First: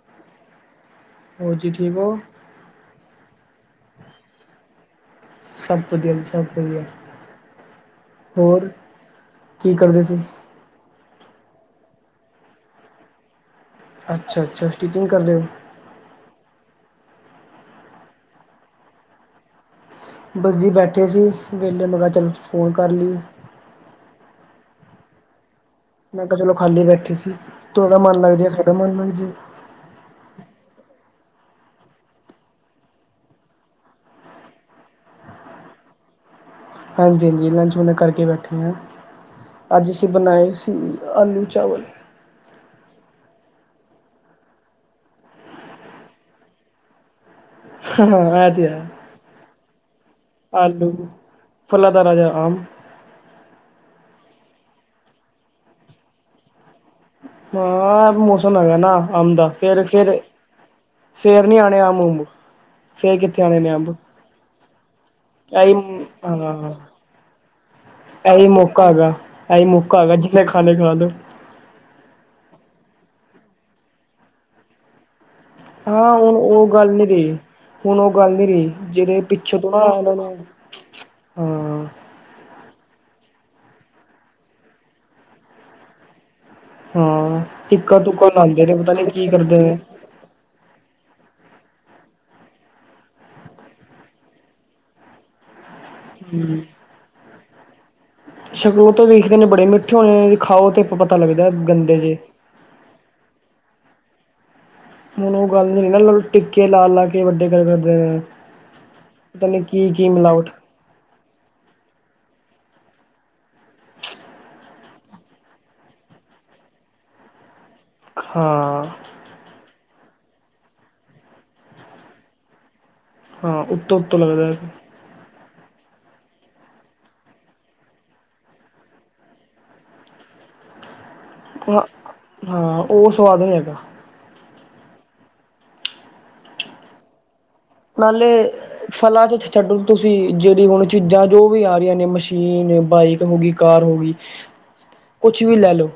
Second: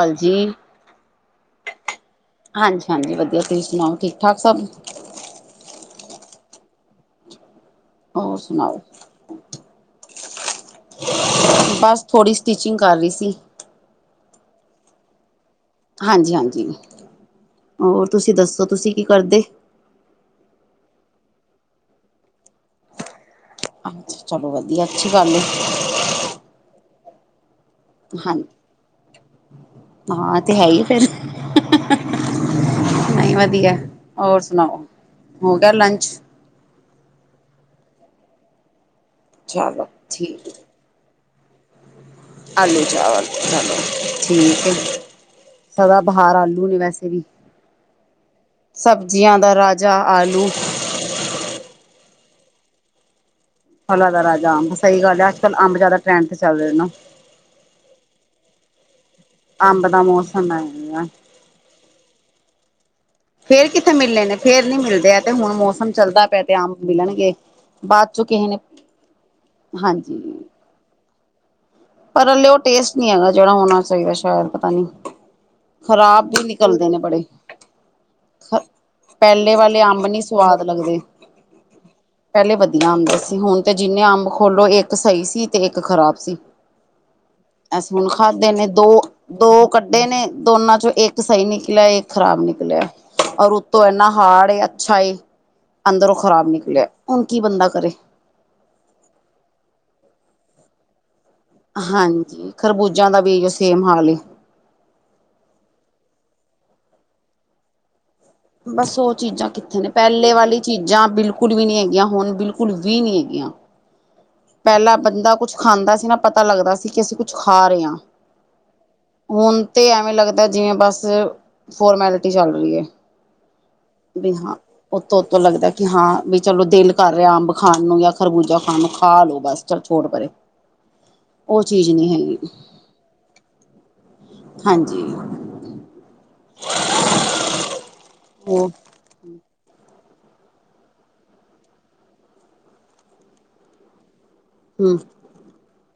ਹਾਂਜੀ ਹੋਰ ਜੀ ਠੀਕ ਹੋ ਹਾਂਜੀ -ਹਾਂਜੀ ਵਦੀਆ ਤੁਸੀਂ ਸੁਣਾਓ ਠੀਕ ਠਾਕ ਸਭ? ਸਭ ਵਧੀਆ ਜੀ ਸਭ ਵਧੀਆ। ਹੋਰ ਕੀ ਕਰਦੇ ਸੀ? ਬਸ ਥੋੜ੍ਹੀਂ ਸਟਿਚਿੰਗ ਕਰ ਰਹੀ ਸੀ। ਅੱਛਾ-ਅੱਛਾ ਸਟਿਚਿੰਗ ਕਰਦੇ ਹੋ । ਹਾਂਜੀ- ਹਾਂਜੀ ਹੋਰ ਤੁਸੀਂ ਦੱਸੋ ਤੁਸੀਂ ਕੀ ਕਰਦੇ? ਹੋ ਬਸ ਜੀ ਬੈਠੇ ਸੀ ਵੇਹਲੇ ਮੈਂ ਕਿਹਾ ਚੱਲ ਫ਼ੋਨ ਕਰ ਲਈਐ। ਅੱਛਾ ਚਲੋ ਵਧੀਆ ਅੱਛੀ ਗੱਲ ਏ। ਮੈਂ ਕਿਹਾ ਚਲੋ ਖਾਲੀ ਬੈਠੀ ਸੀ ਤੁਹਾਡਾ ਮਨ ਲੱਗ ਹਾਂਜੀ ਜੇ, ਸਾਡਾ ਮਨ ਮਨਜੇ। ਹਾਂ ਤੇ ਹੈ ਹੀ ਫਿਰ ਨਹੀਂ ਵਧੀਆ ਹੈ ਹੋਰ ਸੁਣਾਓ ਹੋ ਗਿਆ ਲੰਚ? ਹਾਂਜੀ -ਹਾਂਜੀ ਲੰਚ ਹੁਣੇ ਕਰਕੇ ਬੈਠੇ ਆ ਚਲੋ ਅੱਜ ਅਸੀਂ ਠੀਕ, ਬਣਾਏ ਸੀ ਆਲੂ। ਚਾਵਲ [inaudible] ਆਲੂ, ਚਾਲਵ, ਚਲੋ ਠੀਕ ਏ। ਸਦਾ ਬਹਾਰ ਆਲੂ ਨੇ ਵੈਸੇ ਵੀ। ਹਾਂ ਐ ਤੇ ਐ, ਸਬਜ਼ੀਆਂ ਦਾ ਰਾਜਾ ਆਲੂ। ਆਲੂ ਫਲਾਂ ਦਾ ਰਾਜਾ ਆ ਉਂਚ ਫਲਾਂ ਦਾ ਰਾਜਾ ਅੰਬ, ਸਹੀ ਗੱਲ ਐ। ਅੱਜ ਕੱਲ੍ਹ ਅੰਬ ਜਾ਼ਦਾ ਟਰੈਂਡ ਤੇ ਚੱਲ ਰਿਆ ਨਾਂ। ਬਾ, ਮੌਸਮ ਹੈਗਾ ਨਾ ਆਉਂਦਾ ਸੇਰੇ ਅੰਬ ਦਾ ਸੇਰੇ, ਮੌਸਮ ਹੈ। ਫੇਰ ਨੀ ਆਣੇ ਅੰਬ ਉਂਬ। ਫੇਰ ਕਿੱਥੇ ਮਿਲਣੇ ਨੇ, ਫੇਰ ਨੀ ਮਿਲਦੇ। ਐ ਤੇ ਹੁਣ ਮੌਸਮ ਇਹੀ ਚੱਲਦਾ ਪਿਆ ਤੇ ਆਮ ਮਿਲਣਗੇ। ਬਾਅਦ ਚੋਂ ਕਿਸੇ ਐਹੀ ਨੇ ਮੌਕਾ ਹੈਗਾ, ਐਹੀ ਮੌਕਾ ਹਾਂਜੀ ਹੈਗਾ, ਜਿੰਨੇ ਖਾਣੇ ਖਾਲੋ। ਪਰ ਹਲੇ ਉਹ ਟੇਸਟ ਨਹੀਂ ਹੈਗਾ, ਜਿਹੜਾ ਹੋਣਾ ਚਾਈਦਾ, ਸੈ਼ਦ ਪਤਾ ਨਹੀਂ। ਹਾਂ ਓ-ਓਹ ਗੱਲ ਨੀਗੀ। ਹੁਣ ਉਹ ਗੱਲ ਨੀ ਰੀ, ਜਿਹੜੇ ਪਹਿਲੇ ਪਿੱਛੋਂ ਤੋਂ ਨਾ ਵਾਲੇ ਆਂ, ਅੰਬ ਦ ਨੀ ਨਾ ਸਵਾਦ ਲੱਗਦੇ। ਹਾਂ। ਪਹਿਲੇ ਵਧੀਆ ਆਂਦੇ ਸੀ। ਹੁਣ ਤੇ ਜਿੰਨੇਂ ਅੰਬ ਖੋਲੋ ਇੱਕ ਸਹੀ ਸੀ ਤੇ ਇੱਕ ਖ਼ਰਾਬ ਸੀ। ਹਾਂ ਅਸੀਂ ਟਿੱਕਾ ਹੁਣ ਟੁੱਕਾ ਖਾਧੇ ਲਾਉਂਦੇ ਨੇ ਦੋ। ਪਤਾ ਨੀ ਕੀ ਕਰਦੇ ਦੋ ਕੱਢੇ ਨੇ ਦੋਨਾਂ ਚੋਂ ਇੱਕ ਸਹੀ ਨਿਕਲਿਆ, ਇੱਕ ਖ਼ਰਾਬ ਨਿਕਲਿਆ। ਔਰ ਉੱਤੋਂ ਇੰਨਾ ਹਾਰਡ ਏ, ਅੱਛਾ ਏ ਅੰਦਰੋਂ ਖ਼ਰਾਬ ਨਿਕਲਿਆ, ਹੁਣ ਕੀ ਬੰਦਾ ਕਰੇ। ਸ਼ੁਰੂ ਤੋਂ ਵੇਖਦੇ ਨੇ ਬੜੇ ਮਿੱਠੇ ਹੋਏ, ਖਾਓ ਤੇ ਪਤ ਹਾਂਜੀ! ਖਰਬੂਜਾਂ ਦਾ ਵੀ ਏਈ ਓ ਸੇਮ ਹਾਲ ਏ। ਹੁਣ ਉਹ ਗੱਲ ਨੀ ਨਾ ਮਲਬ, ਟਿੱਕੇ ਲਾ ਲਾ ਕੇ ਵੱਡੇ ਗੱਲ ਕਰਦੇ ਵੇ ਆ। ਬਸ ਉਹ ਚੀਜ਼ਾਂ ਕਿੱਥੇ ਨੇ, ਪਹਿਲੇ ਵਾਲੀ ਚੀਜ਼ਾਂ ਬਿਲ ਕੁੱਡ ਵੀ ਨਹੀਂ ਹੈਗੀਆਂ, ਹੁਣ ਬਿਲਕੁੱਲ ਵੀ ਨਹੀਂ ਹੈਗੀਆਂ। ਪਹਿਲਾਂ ਬੰਦਾ ਕੁਛ ਖਾਂਦਾ ਸੀ ਨਾ, ਪਤਾ ਲੱਗਦਾ ਸੀ ਕਿ ਅਸੀਂ ਕੁਛ ਖਾ ਖਾ ਰਿਆਂ। ਹਾਂ ਹੁਨ ਤੇ ਐਵੇਂ ਲੱਗਦਾ ਜਿਵੇਂ ਬਸ ਫੋਰਮੈਲਿਟੀ ਚੱਲ ਰਹੀ ਏ ਹਾਂ ਉੱਤੋਂ-ਉੱਤੋਂ ਲੱਗਦਾ ਹੈ ਫੇਰ ਤੋ ਲੱਗਦਾ ਕੀ ਹਾਂ ਵੀ ਚਲੋ, ਦਿਲ ਕਰ ਰਿਹਾ ਅੰਬ ਖਾਣ ਨੂੰ ਜਾਂ ਖਰਬੂਜ਼ਾ ਖਾਣ ਨੂੰ ਖਾ ਲੋ ਬਸ ਚੱਲ ਛੋੜ ਪਰੇ। ਉਹ ਹ, ਚੀਜ਼ ਨਹੀਂ ਹੈਗੀ ਹਾਂ ਓਹ ਸਵਾਦ ਨੀ ਹੈਗਾ। ਹਾਂਜੀ। ਨਾਲੇ ਉਹ ਫਲਾਂ ਚ ਛੱਡੂ ਤੁਸੀਂ ਜਿਹੜੀ ਹੁਣ ਚੀਜ਼ਾਂ ਜੋ ਵੀ ਆ ਰੀਆਂ ਨੇ ਮਸ਼ੀਨ, ਬਾਈਕ ਹੋ ਗੀ, ਕਾਰ ਹੋ ਗੀ ਹਮ ਕੁਛ ਵੀ ਲੈ ਲੋ।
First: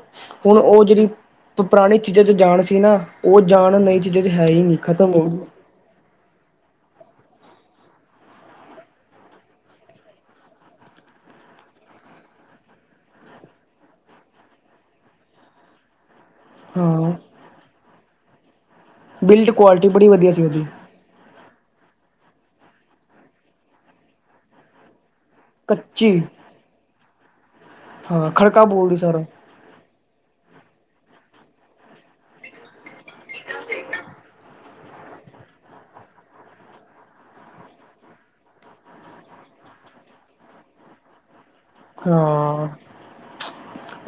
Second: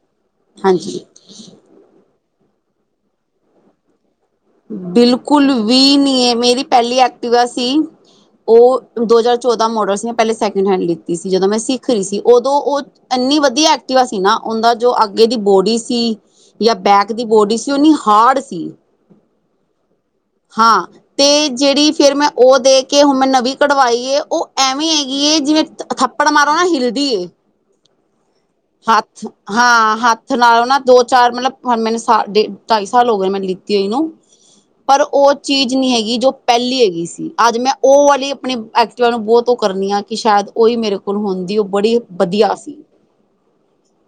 ਹੁਣ ਉਹ ਹਾਂਜੀ। ਜਿਹੜੀ ਪੁਰਾਣੀ ਚੀ ਜਾਂ ਚ ਜਾਣ ਸੀ ਨਾ ਉਹ ਜਾਣ ਨਈ ਚੀਜ਼ਾਂ ਚ ਹੈ ਹੀ ਨਹੀਂ ਖਤਮ ਹੋ ਗਈ ਬਿਲਕੁਲ ਵੀ ਨੀ ਏ, ਮੇਰੀ ਪਹਿਲੀ ਐਕਟੀਵਾ ਸੀ ਉਹ ਦੋ ਹਜ਼ਾਰ ਚੌਦਾਂ ਮੋਡਲ ਸੀ। ਮੈਂ ਪਹਿਲੇ ਸੈਕਿੰਡ ਹੈਂਡ ਲਿੱਤੀ ਸੀ, ਜਦੋਂ ਮੈਂ ਸਿੱਖ ਰਹੀ ਸੀ। ਓਦੋਂ ਓਹ ਏਨ ਇੰਨੀ ਵਧੀਆ ਐਕਟਿਵਾ ਸੀ ਨਾ, ਓਂਦਾ ਜੋ ਅੱਗੇ ਦੀ ਬੋਡੀ ਸੀ ਯਾ ਹਾਂ ਬੈਕ ਦੀ ਬੋਡੀ ਸੀ, ਓ ਏਨੀ ਹਾਰਡ ਸੀ। ਬਿਲਡ ਕੁਆਲਿਟੀ ਬੜੀ ਵਧੀਆ ਸੀ ਉਹਦੀ ਹਾਂ, ਤੇ ਜਿਹੜੀ ਫੇਰ ਮੈਂ ਉਹ ਦੇ ਕੇ ਹੁਣ ਮੈਂ ਨਵੀ ਕਢਵਾਈ ਏ, ਓਹ ਐਵੇਂ ਹੈਂ ਏਹ ਜਿਵੇਂ ਕੱਚੀ ਥੱਪੜ ਮਾਰੋ ਨਾ, ਹਿਲਦੀ ਏ। ਹਾਂ ਖੜਕਾ ਬੋਲਦੀ ਸਾਰਾ ਹੱਥ, ਹਾਂ ਹੱਥ ਨਾਲੋ ਨਾ ਦੋ ਚਾਰ ਮਤਲਬ ਹੁਣ ਮੈਨੂੰ ਸਾਲ, ਡੇਡ ਢਾਈ ਸਾਲ ਹੋ ਗਏ ਮੈਨੂੰ ਲਿੱਤੀ ਹੋਈ ਨੂੰ ਪਰ ਉਹ ਚੀਜ਼ ਨੀ ਹੈਗੀ, ਜੋ ਪਹਿਲੀ ਹੈਗੀ ਸੀ। ਅੱਜ ਮੈਂ ਉਹ ਵਾਲੀ ਆਪਣੀ ਐਕਟਿਵਾ ਨੂੰ ਬਹੁਤ ਓ ਕਰਨੀਆਂ ਕਿ ਸ਼ਾਇਦ ਉਹੀ ਮੇਰੇ ਕੋਲ ਹੁੰਦੀ, ਉਹ ਬੜੀ ਵਧੀਆ ਹਾਂ ਸੀ।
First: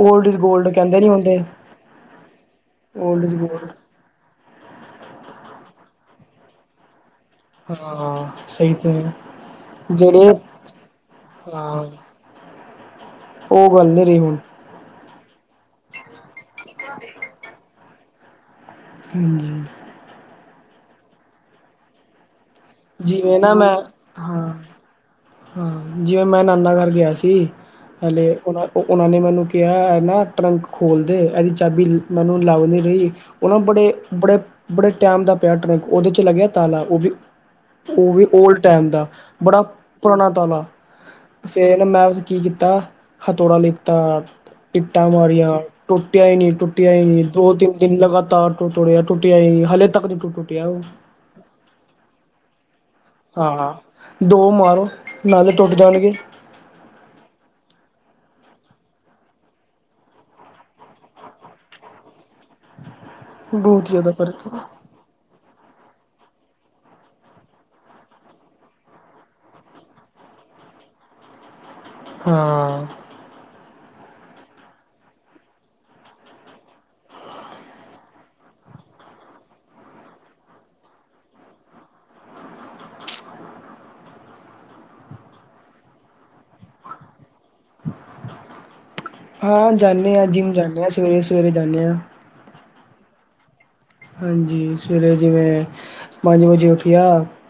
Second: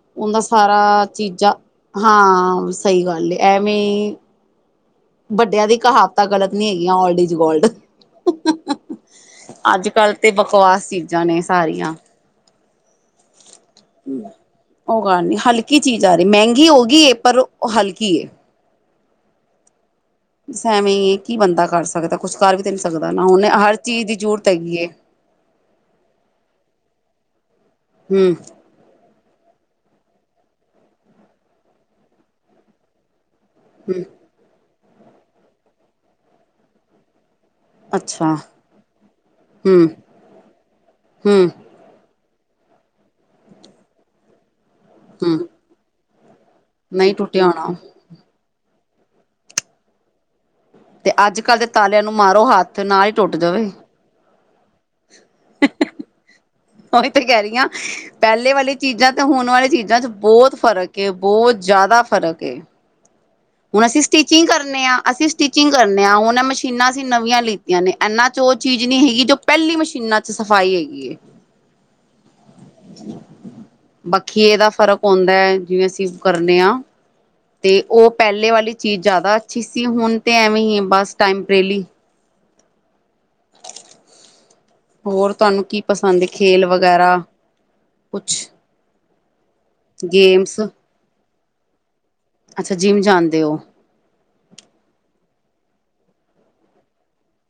ਓਲਡ ਇਜ ਓਂਦਾ ਗੋਲਡ ਸਾਰਾ ਕਹਿੰਦੇ ਨੀ ਹੁੰਦੇ ਚੀਜ਼ਾਂ, ਹਾਂ ਸਹੀ ਓਲਡ ਗੱਲ ਇਜ ਏ। ਗੋਲਡ ਐਵੇ ਈ ਵੱਡਿਆਂ ਦੀ ਕਹਾਵਤਾਂ ਗਲਤ ਨੀ ਹੈਗੀਆਂ, ਔਲਡ ਇਜ਼ ਹਾਂ ਸਹੀ ਤੇ ਹੈ। ਅੱਜ ਕੱਲ੍ਹ ਜਿਹੜੇ ਤੇ ਬਕਵਾਸ ਚੀਜ਼ਾਂ ਨੇ ਹਾਂ ਸਾਰੀਆਂ। ਉਹ ਗੱਲ ਨੀ ਰਹੀ ਹੁਣ ਉਹ ਗੱਲ ਨੀ, ਹਲਕੀ ਚੀਜ਼ ਆ ਰੀ। ਮੈਂਗੀ ਹੋ ਗੀ ਏ, ਪਰ ਓ ਹਲਕ ਕੀ ਏ। ਹਾਂਜੀ। ਬਸ ਐਵੇਂ ਈ ਏ, ਕੀ ਬੰਦਾ ਕਰ ਸਕਦਾ, ਕੁਛ ਕਰ ਵੀ ਤੇ ਨੀ ਸਕਦਾ ਜਿਵੇਂ ਉਹਨੇ ਨਾ ਮੈਂ, ਹਰ ਚੀਜ਼ ਦੀ ਜ਼ਰੂਰਤ ਹਾਂ ਹੈਗੀ ਏ ਹਾਂ, ਜਿਵੇਂ ਮੈਂ ਨਾਨਾ ਘਰ ਗਿਆ ਸੀ। ਸੀ ਹਲੇ ਹੂੰ ਉਨਾ ਉਹਨਾਂ ਨੇ ਮੈਨੂੰ। ਕਿਹਾ ਇਹ ਨਾਂ ਟਰੰਕ ਖੋਲਦੇ ਇਹਦੀ ਚਾਬੀ ਮੈਨੂੰ ਲਭ ਨੀ ਰਹੀ। ਉਹਨਾ ਹੂੰ ਬੜੇ-ਬੜੇ ਬੜੇ ਟੈਮ ਦਾ ਪਿਆ ਟਰੰਕ ਉਹਦੇ 'ਚ ਲੱਗਿਆ ਤਾਲਾ ਉਹ ਵੀ। ਉਹ ਵੀ ਅੱਛਾ ਓਲਡ ਟਾਈਮ ਦਾ ਬੜਾ ਹੂੰ ਪੁਰਾਣਾ ਤਾਲਾ ਹੂੰ ਫੇਰ ਮੈਂ। ਕੀ ਕੀਤਾ ਹਥੋੜਾ ਲਿਤਾ ਇੱਟਾਂ ਹੂੰ ਮਾਰੀਆਂ ਟੁੱਟਿਆ ਹੀ ਨੀ। ਟੁੱਟਿਆ ੲ ਨਹੀਂ ਨੀ ਟੁੱਟਿਆ ਦੋ ਤਿੰਨ ਹੋਣਾ ਦਿਨ ਲਗਾਤਾਰ ਤੋੜਿਆ ਟੁੱਟਿਆ ਹੀ ਨੀ ਹਲੇ ਤੱਕ ਨਹੀਂ ਟੁਟ। ਤੇ ਅੱਜ ਕੱਲ੍ਹ ਦੇ ਤਾਲਿਆਂ ਨੂੰ ਮਾਰੋ ਹੱਥ ਨਾਲ ਹੀ ਟੁੱਟ ਜਾਵੇ। ਹਾਂ ਦੋ ਮਾਰੋ ਨਾਲ ਟੁੱਟ ਜਾਣਗੇ। ਉਹੀ ਤੇ ਕਹਿ ਰਹੀ ਹਾਂ ਪਹਿਲੇ ਵਾਲੀ ਚੀਜ਼ਾਂ ਤੇ ਹੁਣ ਵਾਲੀ ਚੀਜ਼ਾਂ ਚ ਬਹੁਤ ਫ਼ਰਕ ਬਹੁਤ ਜ਼ਿਆਦਾ ਫ਼ਰਕ। ਹੁਣ ਬਹੁਤ ਅਸੀਂ ਜ਼ਿਆਦਾ ਸਟਿਚਿੰਗ ਫ਼ਰਕ ਕਰਨੇ ਹਾਂ ਅਸੀਂ। ਸਟਿਚਿੰਗ ਕਰਨੇ ਆ ਹੁਨ ਏ ਮਸ਼ੀਨਾਂ ਅਸੀਂ ਨਵੀਆਂ ਲਿੱਤੀਆਂ ਨੇ ਇਹਨਾਂ ਚ ਉਹ ਚੀਜ਼ ਨਹੀ ਹੈਗੀ ਜੋ ਪਹਿਲੀ ਮਸ਼ੀਨਾਂ ਚ ਸੀ। ਸਫ਼ਾਈ ਹੈਗੀ ਏ। ਹਾਂ। ਬਾੱਖੀਏ ਦਾ ਫ਼ਰਕ ਆਉਂਦਾ ਹੈ ਜਿਵੇਂ ਅਸੀਂ ਕਰਨੇ ਹਾਂ ਤੇ ਉਹ। ਪਹਿਲੇ ਵਾਲੀ ਚੀਜ਼ ਜ਼ਿਆਦਾ ਅੱਛੀ ਸੀ ਹੁਣ ਤਾਂ ਐਵੇਂ ਹੀ ਬਸ ਟਾਈਮਪ੍ਰੇਲੀ। ਹੋਰ ਤੁਹਾਨੂੰ ਕੀ ਪਸੰਦ ਹੈ ਖੇਲ ਵਗੈਰਾ। ਕੁਛ ਹਾਂ ਜਾਂਦੇਂ ਹਾਂ ਜਿੰਮ ਗੇਮਸ ਜਾਂਦੇ ਹਾਂ ਸਵੇਰੇ-ਸਵੇਰੇ ਜਾਂਦੇ ਹਾਂ। ਦਿਉ। ਹਾਂਜੀ ਸਵੇਰੇ ਜਿਵੇਂ ਪੰਜ ਵਜੇ ਉੱਠਿਆ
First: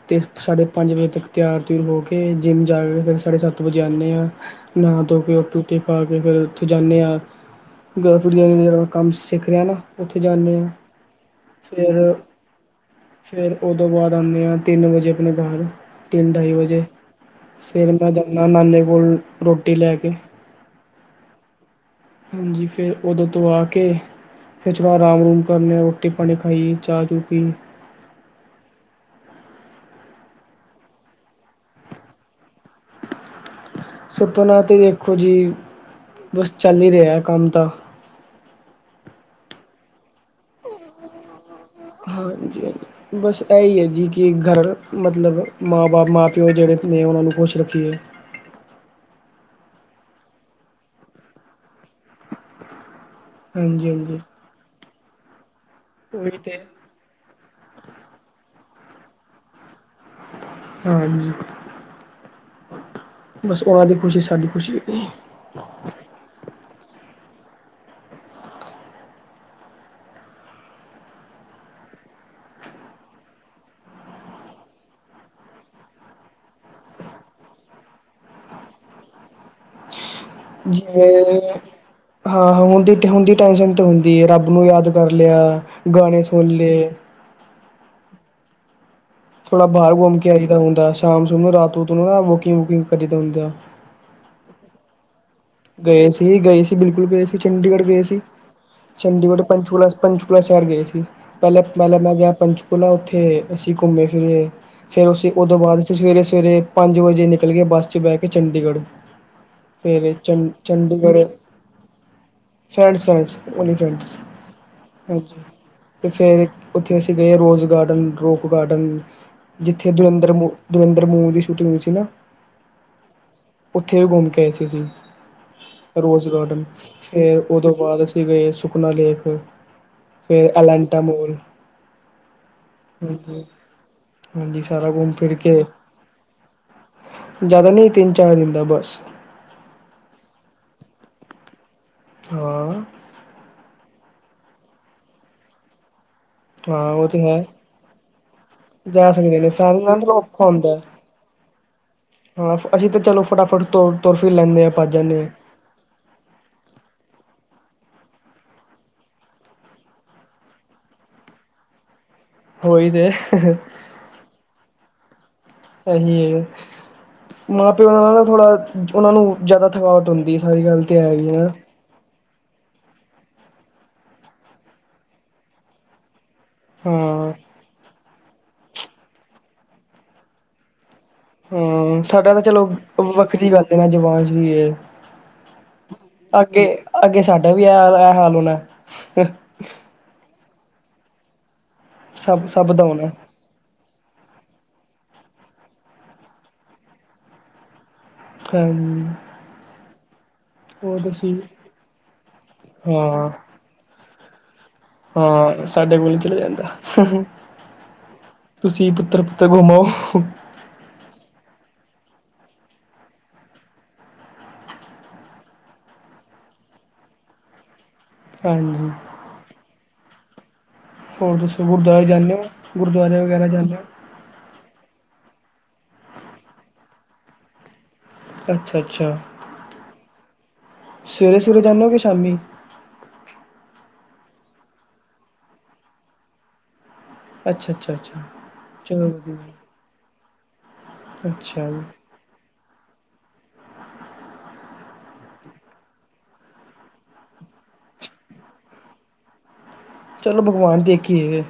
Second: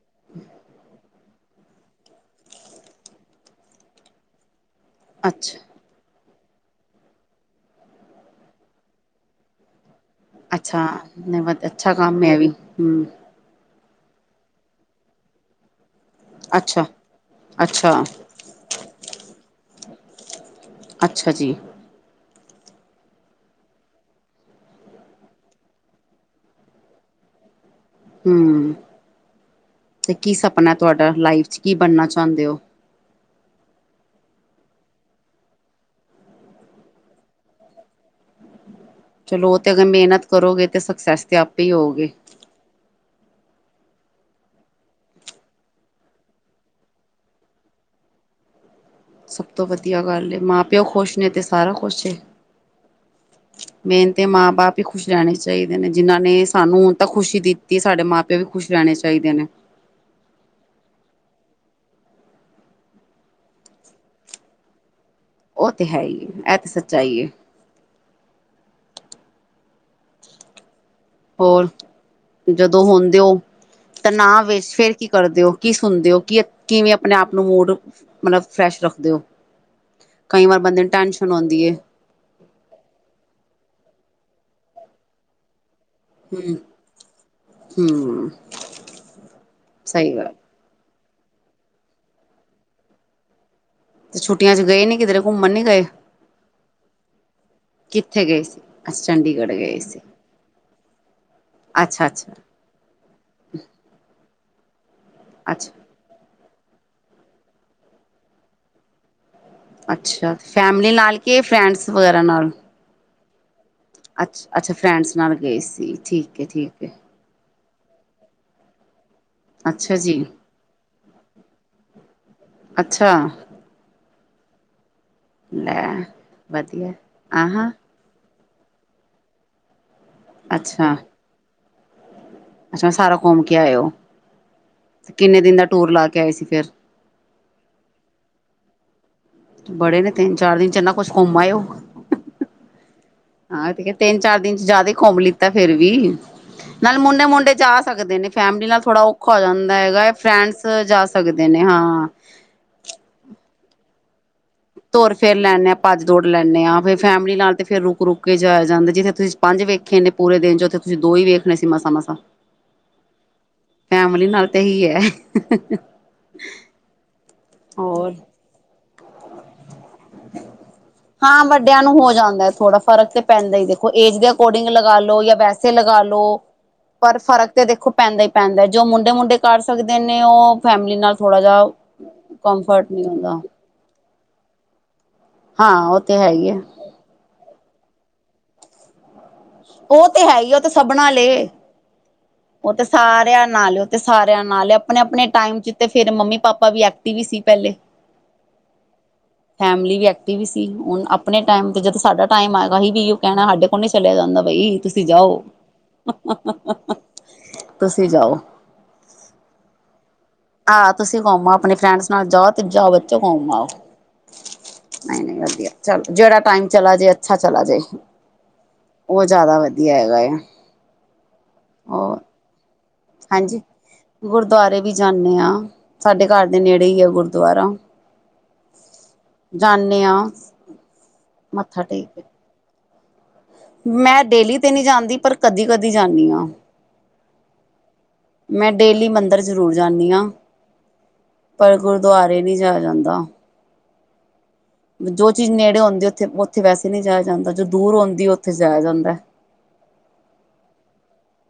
ਤੇ ਸਾਢੇ ਪੰਜ ਵਜੇ ਤੱਕ। ਤਿਆਰ ਤਿਉਰ ਹੋ ਕੇ ਜਿੰਮ ਜਾ ਕੇ ਫਿਰ ਸਾਡੇ ਸੱਤ ਵਜੇ ਆਂਉਦੇ ਹਾਂ। ਨਹਾ ਧੋ ਕੇ ਰੋਟੀ ਅੱਛਾ ਰੁਟੀ ਖਾ ਕੇ ਫੇਰ। ਉੱਥੇ ਜਾਂਦੇ ਆਂਗਲਪੜੀਆਂ ਦਾ ਜਾ ਕੰਮ ਸਿੱਖ ਲਿਆ ਨਾ ਉੱਥੇ ਜਾਂਦੇ ਆਂ। ਨ ਬਹੁਤ ਅੱਛਾ ਕੰਮ ੲ ਏਵੀ, ਹੁੰ। ਉਹਦੋ ਬਾਅਦ ਆਉਂਦੇ ਹਾਂ ਤਿੰਨ ਵਜੇ ਆਪਣੇ ਘਰ। ਤਿੰਨ ਢਾਈ ਵਜੇ ਅੱਛਾ ਫਿਰ ਅੱਛਾ ਮੈਂ ਜਾਂਣਾ ਨਾਨੇ ਕੋਲ ਰੋਟੀ ਲੈ ਕੇ। ਅੱਛਾ ਜੀ। ਹਾਂਜੀ, ਫਿਰ ਉਦੋਂ ਤੋਂ ਆ ਕੇ ਫਿਰ ਜਰਾ ਆਰਾਮ- ਉਰੂਮ ਕਰ ਲਿਆ। ਰੋਟੀ- ਪਾਣੀ ਖਾਈ, ਚਾਹ ਚੂ ਪੀ। ਹਮ ਤੇ ਕੀ ਸਪਨਾ ਹੈ ਤੁਹਾਡਾ? ਲਾਈਫ ਚ ਕੀ ਬਣਨਾ ਚਾਹੁੰਦੇ ਹੋ? [inaudible] [inaudible] ਸੁਪਨਾ ਤੇ ਦੇਖੋ ਜੀ, ਬਸ ਚੱਲ ਹੀ ਰਿਹਾ ਹੈ ਕੰਮ ਤਾਂ। ਚਲੋ ਉਹ ਤੇ ਅਗਰ ਮਿਹਨਤ ਕਰੋਗੇ ਤੇ ਸਕਸੈਸ । ਹਾਂਜੀ- ਹਾਂਜੀ ਬਸ ਏਹੀ । ਜੀ ਕਿ ਘਰ ਮਤਲਬ ਮਾਂ- ਬਾਪ, ਮਾਂ- ਪਿਓ ਜਿਹੜੇ ਨੇ ਉਹਨਾਂ ਨੂੰ ਖੁਸ਼ ਰੱਖੀਏ। [inaudible] [inaudible] ਸਭ ਤੋਂ ਵਧੀਆ ਗੱਲ ਏ ਮਾਂ-ਪਿਓ ਖੁਸ਼ ਨੇ ਤੇ ਸਾਰਾ ਖੁਸ਼ ਹੈ। ਹਾਂਜੀ ਮੇਨ ਹਾਂਜੀ ਤੇ ਮਾਂ- ਬਾਪ ਹੀ ਖੁਸ਼ ਰਹਿਣੇ। ਚਾਹੀਦੇ ਨੇ, ਜਿਹਨਾਂ ਉਹੀ ਨੇ ਤੇ ਸਾਨੂੰ ਤਾਂ ਖੁਸ਼ੀ ਦਿੱਤੀ, ਸਾਡੇ ਮਾਂ-ਪਿਓ ਵੀ ਖੁਸ਼ ਰਹਿਣੇ ਚਾਹੀਦੇ ਨੇ। ਹਾਂਜੀ। ਬਸ ਉਹਨਾਂ ਦੀ ਖੁਸ਼ੀ ਸਾਡੀ ਖੁਸ਼ੀ ਹੇਗੀ। ਉਹ ਤੇ ਹੈ ਹੀ ਏ, ਇਹ ਤੇ ਸੱਚਾਈ ਏ। [inaudible] [inaudible] ਹੋਰ ਜਦੋਂ ਹੋਂਦੇ ਓ। ਤਨਾਵ ਵਿੱਚ ਫੇਰ ਕੀ ਕਰਦੇ ਹੋ? ਕੀ ਸੁਣਦੇ ਹੋ, ਕੀ ਕਿਵੇਂ ਆਪਣੇ ਆਪ ਨੂੰ ਮੂਡ ਮਤਲਬ। ਰੱਖਦੇ ਹੋ। ਕਈ ਵਾਰ ਬੰਦੇ ਨੂੰ ਟੈਨਸ਼ਨ ਜਿਵੇਂ ਆਉਂਦੀ ਹੈ ਹਾਂ ਹੁੰਦੀ ਤੇ ਹੁੰਦੀ ਟੈਂਸ਼ਨ ਦੀ ਰੱਬ ਨੂੰ ਯਾਦ ਕਰ ਲਿਆ, ਗਾਣੇ ਸੁਣ ਲਏ। ਹਮ। ਥੋੜਾ ਬਾਹਰ ਸਹੀ ਘੁੰਮ ਕੇ ਗੱਲ ਆਈਦਾ ਹੁੰਦਾ। ਸ਼ਾਮ- ਸੂ਼ਮ, ਰਾਤ- ਰੂਤ ਨੂੰ ਨਾ ਵੋਕਿੰਗ-ਵੂਕਿੰਗ ਕਰੀਦਾ ਹੁੰਦਾ। ਤੇ ਛੁੱਟੀਆਂ ਚ ਗਏ ਨੀ ਕਿਧਰੇ ਘੁੰਮਣ ਨੀ ਗਏ ਸੀ-ਗਏ ਸੀ ਬਿਲਕੁਲ ਗਏ ਸੀ, ਚੰਡੀਗੜ੍ਹ ਗਏ ਸੀ। ਕਿੱਥੇ ਅੱਛਾ ਚੰਡੀਗੜ੍ਹ, ਗਏ ਪੰਚਕੂਲਾ, ਸੀ ਪੰਚਕੂਲਾ ਸ਼ਹਿਰ ਗਏ ਸੀ। ਪਹਿਲਾਂ ਪਹਿਲਾਂ ਅੱਛਾ ਮੈਂ ਗਿਆ ਅੱਛਾ ਪੰਚਕੂਲਾ ਉੱਥੇ ਅਸੀ ਘੁੰਮੇ- ਫਿਰੇ। ਫਿਰ ਅਸੀਂ ਉਹਦੋਂ ਅੱਛਾ ਬਾਅਦ, ਅਸੀਂ ਸਵੇਰੇ- ਸਵੇਰੇ ਪੰਜ ਵਜੇ ਨਿਕਲ ਗਏ ਬੱਸ ਚ ਬਹਿ ਕੇ ਚੰਡੀਗੜ੍ਹ। ਫਿਰ ਅੱਛਾ ਚੰ ਫੈਮਿਲੀ ਨਾਲ, ਚੰਡੀਗੜ੍ਹ ਕਿ ਫਰੈਂਡਸ ਵਗੈਰਾ ਨਾਲ? ਫਰੈਂਡਸ ਫਰੈਂਡਸ ਓਨਲੀ ਫਰੈਂਡਸ, ਅੱਛਾ ਅੱਛਾ ਫਰੈਂਡਸ ਨਾਲ ਹਾਂਜੀ, ਗਏ ਸੀ ਤੇ ਠੀਕ ਹੈ ਫੇਰ ਠੀਕ ਹੈ ਉੱਥੇ ਅਸੀਂ ਗਏ ਰੋਜ਼ਗਾਰਡ ਰੋਪ ਗਾਰਡਨ ਜਿੱਥੇ ਅੱਛਾ ਜੀ ਧੁਰਿੰਦਰ ਮੂਵੀ ਤੁਰਿੰਦਰਬਮੂਵੀ ਦੀ ਸ਼ੂਟਿੰਗ ਹੋਈ ਸੀ ਨਾ। ਅੱਛਾ ਉੱਥੇ ਵੀ ਘੁੰਮ ਕੇ ਆਏ ਸੀ ਅਸੀ। ਲੈ ਰੋਜ਼ ਗਾਰਡਨ, ਵਧੀਆ ਫੇਰ ਆਹਾਂ ਓਦੋਂ ਬਾਅਦ ਅਸੀਂ ਗਏ ਸੁਕਨਾ ਲੇਖ, ਫੇਰ ਅੱਛਾ ਐਲੈਂਟਾਮੋਲ। ਅੱਛਾ, ਸਾਰਾ ਘੁੰਮ ਕੇ ਆਇ ਓ ਹਾਂਜੀ ਸਾਰਾ ਘੁੰਮ ਕਿੰਨੇ ਦਿਨ ਦਾ ਟੂਰ ਲਾ ਕੇ ਆਏ ਸੀ ਫਿਰ? ਜਿਆਦਾ ਨਹੀਂ, ਤਿੰਨ- ਚਾਰ ਦਿਨ ਦਾ ਬਸ। ਬੜੇ ਨੇ ਤਿੰਨ ਚਾਰ- ਦਿਨ ਚ ਇਹਨਾ ਕੁਛ ਘੁੰਮ ਆਏ ਓ। ਹਾਂ। ਹਾਂ ਤੇ ਤਿੰਨ- ਚਾਰ ਦਿਨ ਚ ਜ਼ਿਆਦਾ ਹੀ ਘੁੰਮ ਲਿੱਤਾ ਫੇਰ ਵੀ। ਹਾਂ ਨਾਲ ਉਹ ਤੇ ਮੁੰਡੇ- ਹੈ ਮੁੰਡੇ ਜਾ ਸਕਦੇ ਨੇ, ਫੈਮਿਲੀ ਨਾਲ ਥੋੜਾ ਜਾ ਔਖਾ ਹੋ ਸਕਦੇ ਨੇ ਜਾਂਦਾ ਫੈਮਲੀ ਹੈਗ। ਨਾਲ ਥੋੜਾ ਔਖਾ ਫਰੈਂਡਸ ਹੁੰਦਾ ਜਾ ਸਕਦੇ ਦੇ, ਨੇ ਹਾਂ ਹਾਂ ਅਸੀਂ ਤਾਂ ਚਲੋ ਫਟਾਫਟ ਤੋ ਤੁਰ- ਫੇਰ ਲੈਂਦੇ ਆਾਂ। ਭੱਜ -ਦੌੜ ਲੈਂਦੇ ਆਾਂ, ਫੇਰ ਫੈਮਿਲੀ ਨਾਲ ਤੇ ਫੇਰ ਰੁਕ ਕੇ ਜਾਇਆ ਜਾਂਦਾ, ਜਿੱਥੇ ਤੁਸੀਂ ਪੰਜ ਵੇਖੇ ਨੇ ਪੂਰੇ ਦਿਨ ਚ, ਉੱਥੇ ਤੁਸੀਂ ਦੋ ਹੀ ਵੇਖਣੇ ਸੀ ਮਸਾਂ- ਮਸਾਂ। ਹਾਂ ਉਹੀ ਤੇ ਫੈਮਲੀ ਨਾਲ ਤਾਂ ਏਹੀ ਹੈ। ਸਹੀ ਹੈ। ਮਾਂ-ਪਿਓ ਦਾ ਹੋਰ। ਨਾ ਥੋੜਾ ਉਹਨਾਂ- ਨੂੰ ਜ਼ਿਆਦਾ ਥਕਾਵਟ ਹੁੰਦੀ ਹੈ। ਸਾਰੀ ਗੱਲ ਤਾਂ ਹੈਗੀ ਐ ਵੈਸੇ ਥੋੜਾ ਫਰਕ ਤੇ ਪੈਂਦਾ ਹੀ ਦੇਖੋ ਏਜ ਦੇ ਅਕੋਰਡਿੰਗ ਲਗਾਾਲੋ ਜਾਂ ਵੈਸੇ ਲਗਾ ਲੋ, ਪਰ ਹਾਂ ਫ਼ਰਕ ਤੇ ਦੇਖੋ ਪੈਂਦਾ ਹੀ ਪੈਂਦਾ ਜੋ ਮੁੰਡੇ ਮੁੰਡੇ ਕਰ ਸਕਦੇ ਨੇ ਉਹ ਫੈਮਿਲੀ ਨਾਲ,, ਥੋੜਾ ਜਾ ਹੂੰ ਸਾਡੀ ਤਾਂ ਚਲੋ ਕੰਫਰਟ ਨਹੀਂ ਹੁੰਦਾ ਵੱਖਰੀ ਗੱਲ ਦੇ ਨਾ ਜਵਾਨ ਚ ਵੀ ਇਹ ਹਾਂ ਉਹ ਤੇ ਹੈ ਹੀ ਹੈ ਅੱਗੇ ਅੱਗੇ ਸਾਡਾ ਵੀ ਇਹ ਹਾਲ ਹੋਣਾ, ਉਹ ਤੇ ਹੈ ਹੀ ਉਹ ਤੇ ਸਭ ਨਾਲ ਹੈ, ਸਭ ਸਭ ਉਹ ਤੇ ਦਾ ਹੋਣਾ ਸਾਰਿਆਂ ਨਾਲ ਉਹ ਤੇ ਸਾਰਿਆਂ ਨਾਲ ਆਪਣੇ ਆਪਣੇ, ਟਾਈਮ ਚ ਤੇ ਫਿਰ ਮੰਮੀ ਪਾਪਾ ਵੀ ਐਕਟਿਵ ਹੀ ਸੀ ਪਹਿਲੇ, ਹਨ, ਫੈਮਲੀ ਵੀ ਐਕਟਿਵ ਸੀ ਹੁਣ ਤੁਸੀਂ ਆਪਣੇ ਟਾਈਮ ਤੇ ਜਦੋਂ ਸਾਡਾ ਟਾਈਮ ਆਏਗਾ ਆਪਾ ਵੀ ਇਹੋ ਹਾਂ ਕਹਿਣਾ ਸਾਡੇ ਕੋਲ, ਚਲਿਆ ਜਾਦਾ ਬਈ, ਤੁਸੀਂ ਜਾਓ ਹਾਂ ਸਾਡੇ ਕੋਲ ਨੀ ਚਲਿਆ ਜਾਂਦਾ, ਤੁਸੀਂ ਜਾਓ ਤੁਸੀਂ ਪੁੱਤਰ ਪੁੱਤਰ ਘੁੰਮੋ, ਆਹ ਤੁਸੀ ਘੁੰਮ ਆੳ ਆਪਣੀ ਫਰੈਂਡਸ ਨਾਲ ਜਾਓ ਤੇ ਜਾਓ ਬੱਚੋ ਘੁੰਮ ਆਓ, ਨਹੀਂ ਨਹੀਂ ਵਧੀਆ ਚੱਲ ਜਿਹੜਾ ਟਾਈਮ ਚਲਾ ਜੇ ਅੱਛਾ ਚਲਾ ਜਾਏ, ਹਾਂਜੀ! ਕੀ ਹਾਲ ਹੈ? ਹੋਰ ਦੱਸੋ ਤੁਸੀਂ ਗੁਰਦੁਆਰੇ ਜਾਂਦੇ ਹੋ। ਗੁਰਦੁਆਰੇ ਵਗੈਰਾ ਹਾਂਜੀ,,,, ਜਾਂਦੇ ਹੋ ਗੁਰਦੁਆਰੇ ਵੀ ਜਾਂਦੇ ਹਾਂ ਸਾਡੇ ਘਰ ਦੇ ਨੇੜੇ ਹੀ ਆ ਗੁਰ, ਦੁਆਰਾ,, ਅੱਛਾ ਅੱਛਾ! ਹਾਂ ਸਵੇਰੇ ਸਵੇਰੇ ਮੱਥਾ ਜਾਂਦੇ ਹੋ ਕਿ ਟੇਕ ਕੇ। ਸ਼ਾਮੀ? ਮੈਂ ਡੇਲੀ ਤੇ ਨਹੀਂ ਜਾਂਦੀ ਪਰ ਕਦੀ ਕਦੀ ਜਾਂਦੀ ਹਾਂ, ਅੱਛਾ ਅੱਛਾ ਅੱਛਾ ਮੈਂ ਡੇਲੀ ਚਲੋ ਵਧੀਆ ਮੰਦਰ ਜ਼ਰੂਰ ਜਾਂਦੀ ਹਾਂ, ਅੱਛਾ ਪਰ ਗੁਰਦੁਆਰੇ ਨਹੀ ਜਾਇਆ ਜਾਂਦਾ, ਜੋ ਚੀਜ਼ ਨੇੜੇ ਆਉਦੀ ਉੱਥੇ ਉੱਥੇ ਵੈਸੇ ਨਹੀਂ ਜਾਇਆ ਜਾਂਦਾ ਜੋ ਦੂਰ ਆਉਦੀ ਉੱਥੇ ਜਾਇਆ ਜਾਂਦਾ। ਚਲੋ ਭਗਵਾਨ ਦੇਖੀਏ।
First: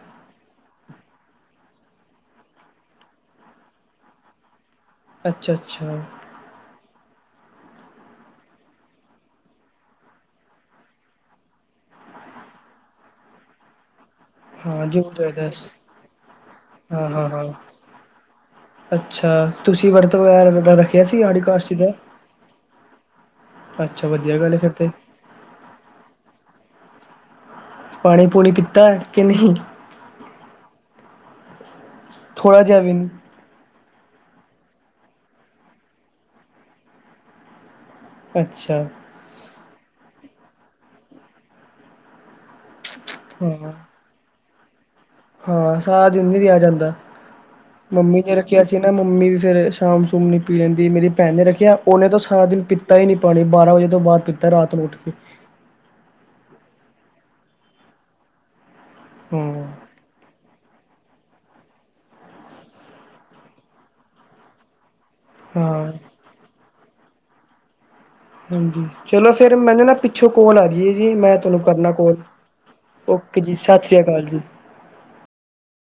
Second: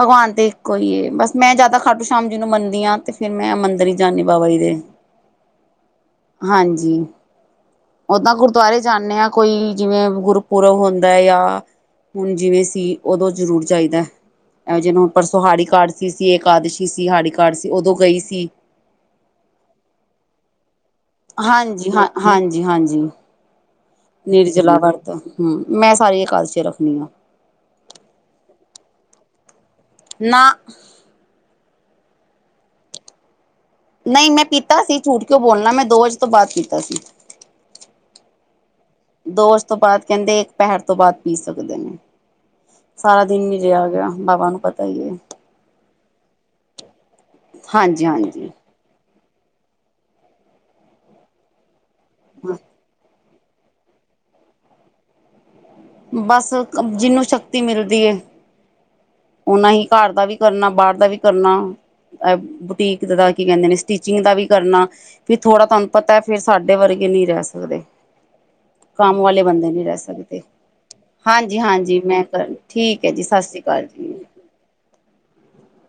ਭਗਵਾਨ ਤੇ ਇੱਕੋ ਹੀ ਬਸ ਮੈਂ ਜ਼ਿਆਦਾ ਖਾਟੂ ਸ਼ਾਮ ਜਿਹਨੂੰ ਮੰਨਦੀ ਹਾਂ ਤੇ ਫਿਰ ਮੈਂ ਮੰਦਰ ਹੀ ਜਾਂਦੀ ਬਾਬਾ ਜੀ ਦੇ। ਅੱਛਾ ਅੱਛਾ। ਜੀ। ਉਦਾਂ ਗੁਰਦੁਆਰੇ ਜਾਂਦੇ ਹਾਂ ਕੋਈ ਜਿਵੇਂ ਗੁਰਪੁਰਬ ਹੁੰਦਾ ਹੈ ਜਾਂ। ਹੁਣ ਜਿਵੇਂ ਸੀ ਉਦੋਂ ਜ਼ਰੂਰ ਚਾਹੀਦਾ। ਹਾਂ ਜਿਹਨੂੰ ਹੁਣ ਜ਼ਰੂਰ ਪਰਸੋਂ ਚਾਹੀਦਾ ਹੜੀ ਕਾਰਡ ਸੀ, ਏਕਾਦਸ਼ੀ ਸੀ ਹਾਂ ਹਾਂ ਹੜੀ ਹਾਂ ਕਾਰਡ ਸੀ ਉਦੋਂ ਗਈ ਸੀ। [unintelligible] [unintelligible] ਕਾਸ਼ਤੀ ਹਾਂਜੀ ਦਾ ਹਾਂ ਹਾਂਜੀ ਹਾਂਜੀ। ਅੱਛਾ ਵਧੀਆ ਗੱਲ ਹੈ ਫਿਰ ਨਿਰਜਲਾ ਤੇ ਵਰਤ ਹਮ ਮੈਂ ਸਾਰੀ ਇਕਾਦਸ਼ੀ ਰੱਖਦੀ ਆ, ਪਾਣੀ ਪੂਣੀ ਪੀਤਾ ਕਿ ਨਹੀਂ। ਨਾ। ਥੋੜਾ ਜਾ ਵੀ ਨਹੀਂ। ਨਹੀਂ ਮੈਂ ਪੀਤਾ ਸੀ ਝੂਠ ਕਿਉਂ ਬੋਲਣਾ ਮੈਂ ਦੋ ਵਜੇ ਤੋਂ ਬਾਅਦ ਪੀਤਾ ਸੀ। ਅੱਛਾ। ਦੋਸ਼ ਤੋਂ ਬਾਅਦ ਕਹਿੰਦੇ ਇੱਕ ਪਹਿਰ ਤੋਂ ਬਾਅਦ ਪੀ ਸਕਦੇ ਨੇ। ਸਾਰਾ ਦਿਨ ਹੀ ਹਾਂ ਰਿਹਾ ਗਿਆ ਬਾਬਾ ਨੂੰ। ਪਤਾ ਹੀ ਹੈ ਹਾਂ ਸਾਰਾ ਦਿਨ ਨੀ ਰਿਹਾ ਜਾਂਦਾ, ਹਾਂਜੀ ਮੰਮੀ ਨੇੇ ਹਾਂਜੀ। ਰੱਖਿਆ ਸੀ ਨਾ ਮੰਮੀ ਵੀ। ਫਿਰ ਸ਼ਾਮ ਸੁੂਮ ਨੀ ਪੀ ਲੈਂਦੀ ਮੇਰੀ ਭੈਣ ਨੇ ਰੱਖਿਆ ਉਹਨੇ ਤਾਂ ਸਾਰਾ ਦਿਨ ਪੀਤਾ ਹੀ ਨੀ। ਪਾਣੀ ਬਾਰਾਂ ਵਜੇ ਤੋਂ ਬਾਅਦ ਪੀਤਾ ਰਾਤ ਨੂੰ ਉੱਠ ਕੇ। ਬਸ ਜਿਹਨੂੰ ਸ਼ਕਤੀ ਮਿਲਦੀ ਹੈ ਹਾਂ ਓਨਾ ਹੀ ਘਰ ਦਾ ਵੀ। ਕਰਨਾ ਬਾਹਰ ਦਾ ਵੀ ਕਰਨਾ, ਬੁਟੀਕ ਦਾ ਕੀ ਕਹਿੰਦੇ ਨੇ, ਸਟਿਚਿੰਗ ਦਾ ਵੀ ਕਰਨਾ। ਵੀ ਥੋੜਾ ਤੁਹਾਨੂੰ ਹਾਂ ਪਤਾ ਫਿਰਰਸਾਡੇ ਵਰਗੇ ਨਹੀਂ ਰਹਿ ਸਕਦੇ। ਹਾਂਜੀ ਕੰਮ ਚਲੋ ਵਾਲੇ ਫਿਰ ਬੰਦੇ ਮੈਨੂੰ ਨਹੀਂ ਨਾ ਰਹਿ ਪਿੱਛੋਂ ਸਕਦੇ ਕੋਲ। ਕਰਲੀਏ ਜੀ ਮੈਂ ਹਾਂਜੀ ਤੁਹਨੂੰ ਕਰਨਾ ਹਾਂਜੀ ਕੋਲ, ਮੈਂ ਕਰ ਠੀਕ ਹੈ ਓਕੇ ਜੀ ਸ਼੍ਰੀ ਸਤਿ ਸ੍ਰੀ ਅਕਾਲ ਜੀ। [inaudible] [inaudible]